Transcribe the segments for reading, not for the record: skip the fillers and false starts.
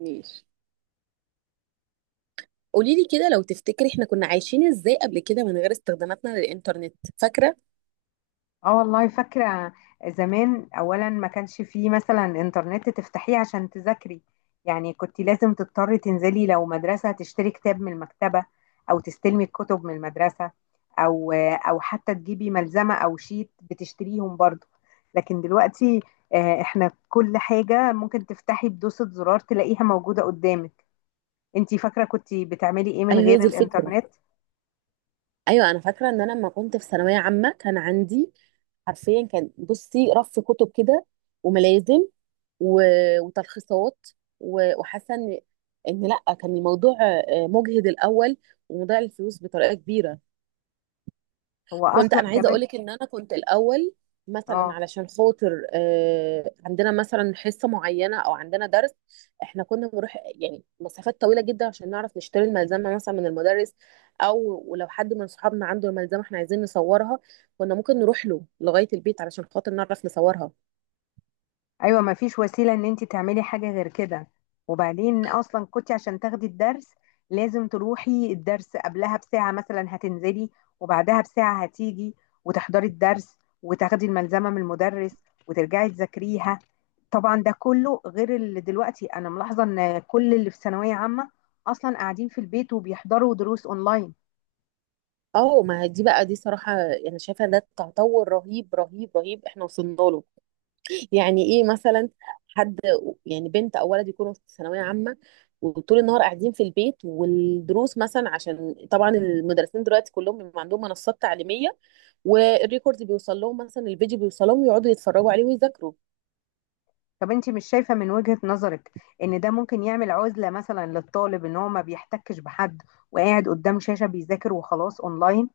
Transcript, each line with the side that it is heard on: right: ماشي. قولي لي كده لو تفتكري احنا كنا عايشين ازاي قبل كده من غير استخداماتنا للإنترنت، فاكرة؟
left: اه والله فاكرة. زمان اولا ما كانش فيه مثلا انترنت تفتحيه عشان تذاكري، يعني كنت لازم تضطري تنزلي لو مدرسة تشتري كتاب من المكتبة، او تستلمي الكتب من المدرسة، او حتى تجيبي ملزمة او شيت بتشتريهم برضو. لكن دلوقتي احنا كل حاجة ممكن تفتحي بدوسة زرار تلاقيها موجودة قدامك. انتي فاكرة كنت بتعملي ايه من
right: ايوه هي
left: غير
right: دي الفكره.
left: الانترنت؟
right: ايوه انا فاكره ان انا لما كنت في ثانويه عامه كان عندي حرفيا، كان بصي رف كتب كده وملازم و- وتلخيصات و- وحاسه ان لا، كان الموضوع مجهد الاول ومضيع الفلوس بطريقه كبيره.
left: هو
right: كنت
left: اصلا
right: انا عايزه
left: كمان.
right: اقولك ان انا كنت الاول مثلا،
left: اه،
right: علشان خاطر عندنا مثلا حصه معينه او عندنا درس. احنا كنا بنروح يعني مسافات طويله جدا عشان نعرف نشتري الملزمه مثلا من المدرس، او ولو حد من صحابنا عنده الملزمه احنا عايزين نصورها، كنا ممكن نروح له لغايه البيت علشان خاطر نعرف نصورها.
left: ايوه، ما فيش وسيله ان انت تعملي حاجه غير كده. وبعدين اصلا كنت عشان تاخدي الدرس لازم تروحي الدرس قبلها بساعه، مثلا هتنزلي وبعدها بساعه هتيجي وتحضري الدرس وتاخدي الملزمه من المدرس وترجعي تذاكريها. طبعا ده كله غير اللي دلوقتي انا ملاحظه ان كل اللي في ثانويه عامه اصلا قاعدين في البيت وبيحضروا دروس اونلاين.
right: اه ما هي دي بقى، دي صراحه انا يعني شايفه ده تطور رهيب رهيب رهيب احنا وصلنا له. يعني ايه مثلا؟ حد يعني بنت او ولد يكونوا في ثانويه عامه، وطول النهار قاعدين في البيت والدروس مثلا، عشان طبعا المدرسين دلوقتي كلهم بيبقى عندهم منصات تعليميه، والريكورد بيوصل لهم، مثلا الفيديو بيوصل لهم ويقعدوا يتفرجوا عليه ويذاكروا.
left: طب انت مش شايفة من وجهة نظرك ان ده ممكن يعمل عزلة مثلا للطالب، ان هو ما بيحتكش بحد وقاعد قدام شاشة بيذاكر وخلاص اونلاين؟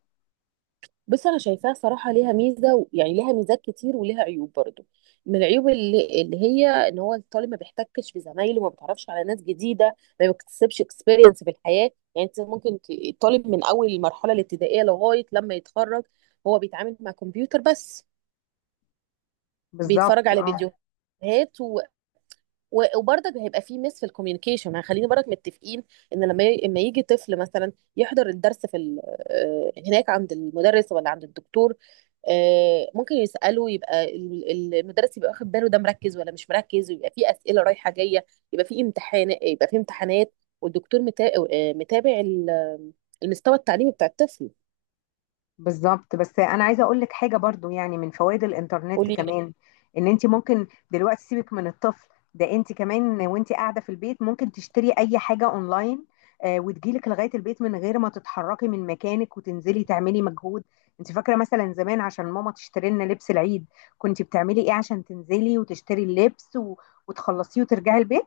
right: بص، انا شايفاها صراحه ليها ميزه، يعني ليها ميزات كتير وليها عيوب برضو. من العيوب اللي هي ان هو الطالب ما بيحتكش بزمايله، ما بيتعرفش على ناس جديده، ما بيكتسبش اكسبيرينس في الحياه. يعني انت ممكن الطالب من اول المرحله الابتدائيه لغايه لما يتخرج هو بيتعامل مع كمبيوتر بس، بيتفرج
left: بالظبط،
right: على
left: اه.
right: فيديوهات، و- وبرضك هيبقى في مس في الكوميونيكيشن. يعني خلينا برضك متفقين ان لما يجي طفل مثلا يحضر الدرس في هناك عند المدرس ولا عند الدكتور، ممكن يسأله، يبقى المدرس يبقى واخد باله، ده مركز ولا مش مركز، ويبقى في أسئلة رايحة جاية، يبقى في امتحان، يبقى في امتحانات، والدكتور متابع المستوى التعليمي بتاع الطفل.
left: بالظبط، بس انا عايزه اقول لك حاجه برضو يعني من فوائد الانترنت
right: قولي.
left: كمان، ان انت ممكن دلوقتي سيبك من الطفل، ده انت كمان وانت قاعده في البيت ممكن تشتري اي حاجه اونلاين وتجيلك لغايه البيت من غير ما تتحركي من مكانك وتنزلي تعملي مجهود. انت فاكره مثلا زمان عشان ماما تشتري لنا لبس العيد كنت بتعملي ايه عشان تنزلي وتشتري اللبس وتخلصيه وترجعي البيت؟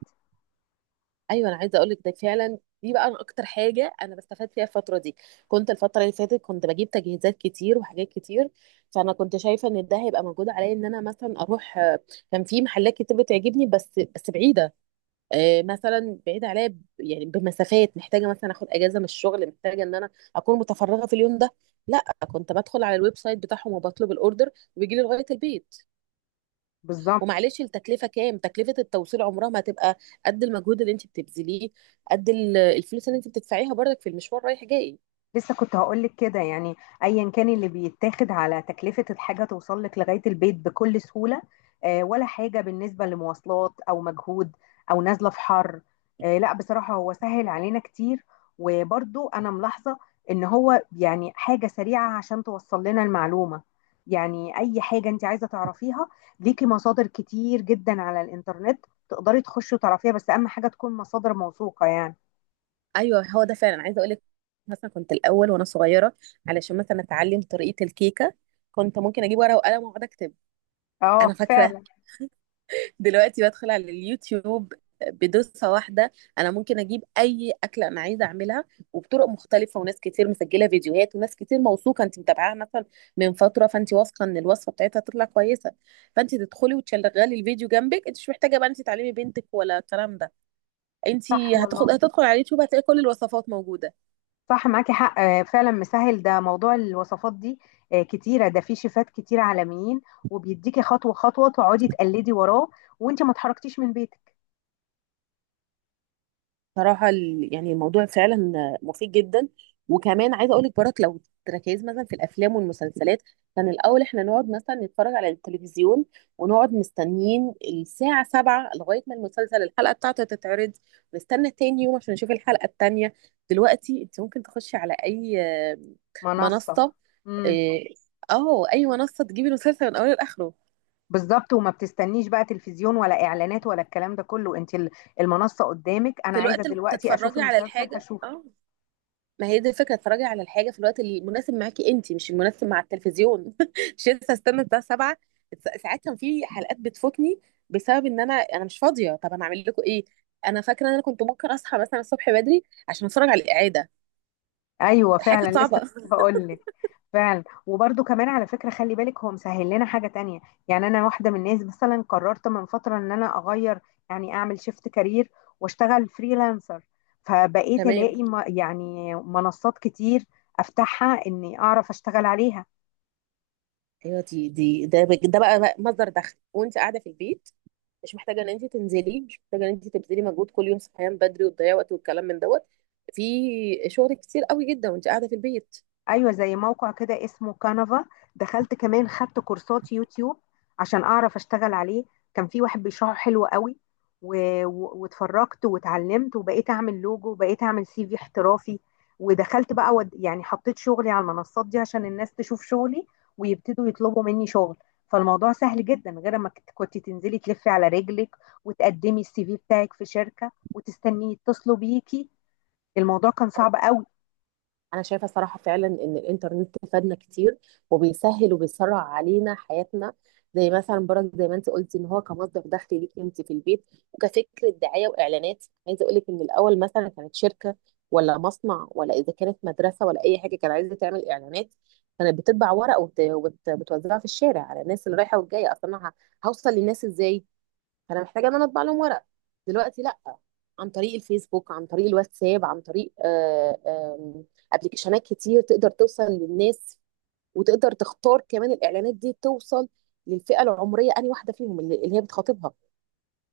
right: ايوه انا عايزه اقول لك، ده فعلا دي بقى أنا اكتر حاجه انا بستفاد فيها الفتره دي. كنت الفتره اللي فاتت كنت بجيب تجهيزات كتير وحاجات كتير، فانا كنت شايفه ان ده هيبقى موجود عليا ان انا مثلا اروح. كان في محلات كتير بتعجبني بس بعيده، مثلا بعيده عليا، يعني بمسافات، محتاجه مثلا اخد اجازه من الشغل، محتاجه ان انا اكون متفرغه في اليوم ده. لا، كنت بدخل على الويب سايت بتاعهم وبطلب الاوردر، وبيجي لي لغايه البيت.
left: بالظبط.
right: ومعلش التكلفه كام، تكلفه التوصيل عمرها ما هتبقى قد المجهود اللي انت بتبذليه، قد الفلوس اللي انت بتدفعيها برضك في المشوار رايح جاي.
left: لسه كنت هقولك كده، يعني ايا كان اللي بيتاخد على تكلفة الحاجة توصل لك لغاية البيت بكل سهولة ولا حاجة بالنسبة لمواصلات او مجهود او نازلة في حر. لا بصراحة هو سهل علينا كتير. وبرضو انا ملاحظة ان هو يعني حاجة سريعة عشان توصل لنا المعلومة، يعني اي حاجة انت عايزة تعرفيها ليكي مصادر كتير جدا على الانترنت تقدري تخشي وتعرفيها، بس اهم حاجة تكون مصادر موثوقة يعني.
right: ايوه هو ده فعلا، عايزه اقول لك، مثلا كنت الاول وانا صغيره علشان مثلا اتعلم طريقه الكيكه، كنت ممكن اجيب ورقه وقلم واقعد اكتب.
left: اه،
right: انا فاكره.
left: فعلا.
right: دلوقتي بدخل على اليوتيوب بدوسة واحدة، أنا ممكن أجيب أي أكلة أنا عايزة أعملها، وبطرق مختلفة، وناس كتير مسجلة فيديوهات، وناس كتير موثوقة أنت متابعاها مثلا من فترة، فأنت واثقة إن الوصفة بتاعتها تطلع كويسة، فأنت تدخلي وتشغلي الفيديو جنبك. أنت مش محتاجة بقى أنت تعلمي بنتك ولا الكلام ده، أنت
left: صح
right: هتاخد
left: والله.
right: هتدخل على اليوتيوب هتلاقي كل الوصفات موجودة.
left: صح، معاكي حق، فعلا مسهل ده موضوع الوصفات دي. كتيرة، ده في شيفات كتير عالميين وبيديكي خطوة خطوة تقعدي تقلدي وراه وانت ما اتحركتيش من بيتك.
right: صراحة يعني الموضوع فعلا مفيد جدا. وكمان عايزة اقولك برك، لو تركيز مثلا في الافلام والمسلسلات، كان الاول احنا نقعد مثلا نتفرج على التلفزيون، ونقعد مستنيين الساعة سبعة لغاية ما المسلسل الحلقة بتاعته تتعرض، نستنى تاني يوم عشان نشوف الحلقة التانية. دلوقتي انت ممكن تخشي على اي آه،
left: منصة.
right: منصة.
left: امم.
right: اه، اي منصة تجيبي المسلسل من اوله لاخره.
left: بالظبط، وما بتستنيش بقى تلفزيون ولا اعلانات ولا الكلام ده كله، انت المنصة قدامك، انا
right: في
left: عايزة
right: الوقت
left: دلوقتي اشوف
right: تتفرجي على
left: المسلسل
right: الحاجة،
left: هشوفه.
right: اه ما هي دي الفكرة، اتفرجي على الحاجة في الوقت اللي مناسب معاكي انت، مش المناسب مع التلفزيون. مش لسه استنى الساعة 7. ساعات كان في حلقات بتفوتني بسبب ان انا مش فاضية، طب انا اعمل لكم ايه؟ انا فاكرة ان انا كنت ممكن اصحى مثلا الصبح بدري عشان اتفرج على الإعادة.
left: ايوه،
right: الحاجة كانت
left: فعلا، لسه
right: صعبة.
left: كنت هقول لك. فعلا، وبرده كمان على فكره خلي بالك هو مسهل لنا حاجه تانية. يعني انا واحده من الناس مثلا قررت من فتره ان انا اغير، يعني اعمل شيفت كارير واشتغل فريلانسر. فبقيت
right: تمام.
left: الاقي يعني منصات كتير افتحها اني اعرف اشتغل عليها.
right: ايوه دي دي ده ده بقى بقى مصدر دخل وانت قاعدة في البيت، مش محتاجة ان انت تنزلي، مش محتاجة ان انت تبذلي مجهود كل يوم صحيان بدري وتضيعي وقت والكلام من دوت. في شغل كتير قوي جدا وانت قاعدة في البيت.
left: ايوه، زي موقع كده اسمه كانفا، دخلت كمان خدت كورسات يوتيوب عشان اعرف اشتغل عليه. كان في واحد بيشرحه حلو قوي و... واتفرجت واتعلمت وبقيت اعمل لوجو وبقيت اعمل سي في احترافي. ودخلت بقى يعني حطيت شغلي على المنصات دي عشان الناس تشوف شغلي ويبتدوا يطلبوا مني شغل. فالموضوع سهل جدا، غير ما كنت تنزلي تلفي على رجلك وتقدمي السي في بتاعك في شركة وتستني يتصلوا بيكي، الموضوع كان صعب قوي.
right: انا شايفه صراحه فعلا ان الانترنت فادنا كتير، وبيسهل وبيسرع علينا حياتنا، زي مثلا برك زي ما انت قلتي ان هو كمصدر دخل ليكي انت في البيت. وكفكره دعايه واعلانات، عايزه اقول لك ان الاول مثلا كانت شركه ولا مصنع ولا اذا كانت مدرسه ولا اي حاجه كانت عايزه تعمل اعلانات، كانت بتطبع ورق، وبت- وبت- وبتوزعها في الشارع على الناس اللي رايحه والجايه، اصلا أنا هوصل للناس ازاي، فانا محتاجه ان انا اطبع لهم ورق. دلوقتي لا، عن طريق الفيسبوك، عن طريق الواتساب، عن طريق آم، ابلكيشنات كتير تقدر توصل للناس، وتقدر تختار كمان الاعلانات دي توصل للفئه العمريه انهي واحده فيهم اللي هي بتخاطبها.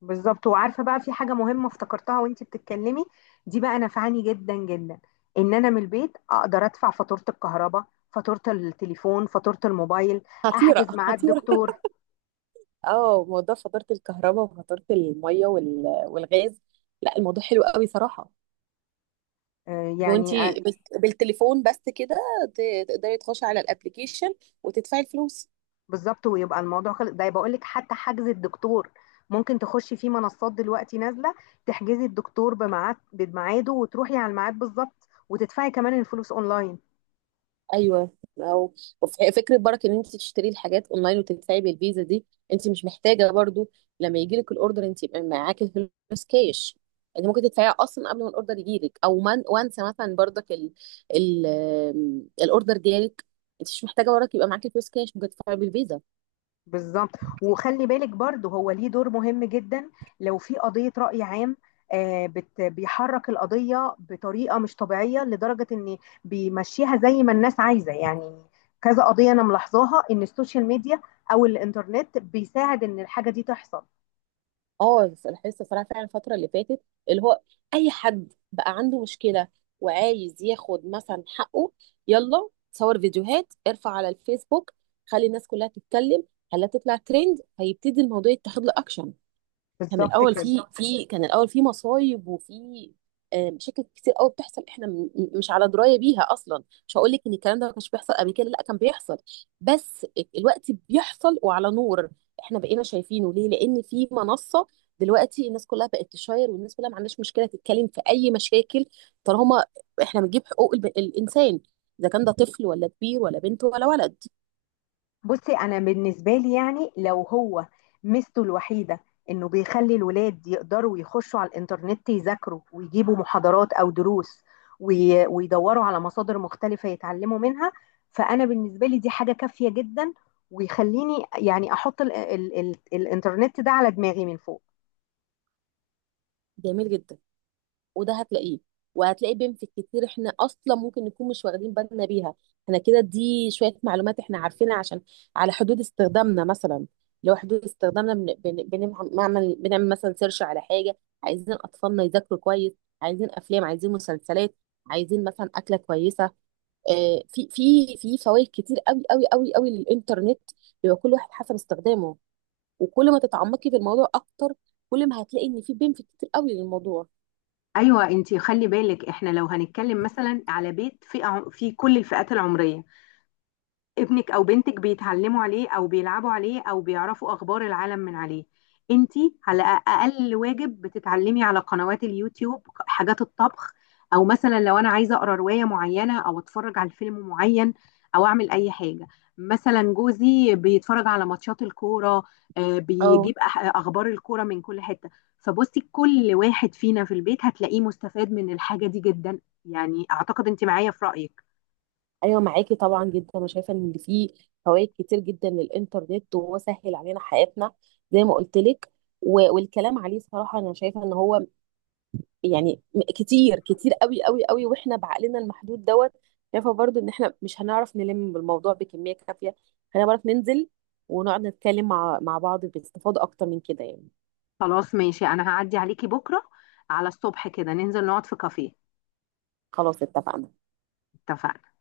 left: بالظبط. وعارفه بقى في حاجه مهمه افتكرتها وانتي بتتكلمي، دي بقى نفعني جدا جدا، ان انا من البيت اقدر ادفع فاتوره الكهرباء، فاتوره التليفون، فاتوره الموبايل،
right: خطيره،
left: احجز ميعاد
right: خطيره.
left: دكتور.
right: اه موضوع فاتوره الكهرباء وفاتوره الميه وال- والغاز، لا الموضوع حلو قوي صراحه.
left: آه، يعني آه،
right: وانتي بس- بالتليفون بس كده، تقدري تخشي على الابلكيشن وتدفعي الفلوس.
left: بالظبط، ويبقى الموضوع خلص. ده بقول لك حتى حجز الدكتور ممكن تخشي في منصات دلوقتي نازله تحجزي الدكتور بميعاده وتروحي على الميعاد بالظبط وتدفعي كمان الفلوس اونلاين.
right: ايوه. او، وف- فكره برك ان انت تشتري الحاجات اونلاين وتدفعي بالفيزا دي، انت مش محتاجه برضو لما يجي لك الاوردر انت يبقى معاكي فلوس كاش، انت ممكن تدفعيها اصلا قبل ما الاوردر يجي لك، او من وانسى مثلا برضك ال ال الاوردر جالك انت مش محتاجه برك يبقى معاكي فلوس كاش، ممكن تدفعي بالفيزا.
left: بالظبط. وخلي بالك برضه هو ليه دور مهم جدا، لو في قضية رأي عام، بيحرك القضية بطريقة مش طبيعية لدرجة ان بيمشيها زي ما الناس عايزة يعني. كذا قضية انا ملاحظاها ان السوشيال ميديا او الانترنت بيساعد ان الحاجة دي تحصل.
right: اه لاحظت الصراحه فعلا الفتره اللي فاتت، اللي هو اي حد بقى عنده مشكله وعايز ياخد مثلا حقه، يلا صور فيديوهات، ارفع على الفيسبوك، خلي الناس كلها تتكلم، خليها تطلع ترند، فيبتدي الموضوع يتاخد له اكشن.
left: بالظبط كده.
right: كان الاول في مصايب وفي مشاكل كتير قوي بتحصل احنا مش على درايه بيها اصلا. مش هقول لك ان الكلام ده ما كانش بيحصل قبل كده، لا كان بيحصل، بس الوقت بيحصل وعلى نور، احنا بقينا شايفينه. ليه؟ لان في منصه دلوقتي الناس كلها بقت تشاير، والناس كلها ما عندهاش مشكله تتكلم في اي مشاكل، طالما احنا بنجيب حقوق الانسان، اذا كان ده طفل ولا كبير ولا بنت ولا ولد.
left: بصي انا بالنسبه لي يعني لو هو ميزته الوحيده انه بيخلي الولاد يقدروا يخشوا على الانترنت يذاكروا ويجيبوا محاضرات او دروس ويدوروا على مصادر مختلفه يتعلموا منها، فانا بالنسبه لي دي حاجه كافيه جدا ويخليني يعني احط ال الانترنت ده على دماغي من فوق.
right: جميل جدا. وده هتلاقيه، وهتلاقي بنفك كتير احنا اصلا ممكن نكون مش واخدين بالنا بيها. احنا كده دي شويه معلومات احنا عارفينها عشان على حدود استخدامنا مثلا، لو حدود استخدامنا بنعمل مثلا سيرش على حاجه، عايزين اطفالنا يذاكروا كويس، عايزين افلام، عايزين مسلسلات، عايزين مثلا اكله كويسه. في في في فوائد كتير قوي قوي قوي قوي للانترنت، بيبقى كل واحد حسب استخدامه، وكل ما تتعمقي في الموضوع اكتر، كل ما هتلاقي ان في بنفيت كتير قوي للموضوع.
left: ايوه انتي خلي بالك احنا لو هنتكلم مثلا على بيت فئه في كل الفئات العمريه، ابنك او بنتك بيتعلموا عليه او بيلعبوا عليه او بيعرفوا اخبار العالم من عليه، انتي على اقل واجب بتتعلمي على قنوات اليوتيوب حاجات الطبخ، او مثلا لو انا عايزه اقرا روايه معينه او اتفرج على فيلم معين او اعمل اي حاجه، مثلا جوزي بيتفرج على ماتشات الكوره،
right: اه.
left: اخبار الكوره من كل حته. فبصي كل واحد فينا في البيت هتلاقيه مستفاد من الحاجه دي جدا، يعني اعتقد انت معايا في رايك.
right: ايوه معاكي طبعا جدا، انا شايفه ان في فوائد كتير جدا للانترنت، وهو سهل علينا حياتنا زي ما قلت لك. و- والكلام عليه صراحه انا شايفه ان هو يعني كتير كتير قوي قوي قوي، واحنا بعقلنا المحدود دوت شايفه برضو ان احنا مش هنعرف نلم بالموضوع بكميه كافيه، هنعرف ننزل ونقعد نتكلم مع بعض باستفاضه اكتر من كده يعني.
left: خلاص ماشي، انا هعدي عليكي بكره على الصبح كده ننزل نقعد في كافيه.
right: خلاص اتفقنا.
left: اتفقنا.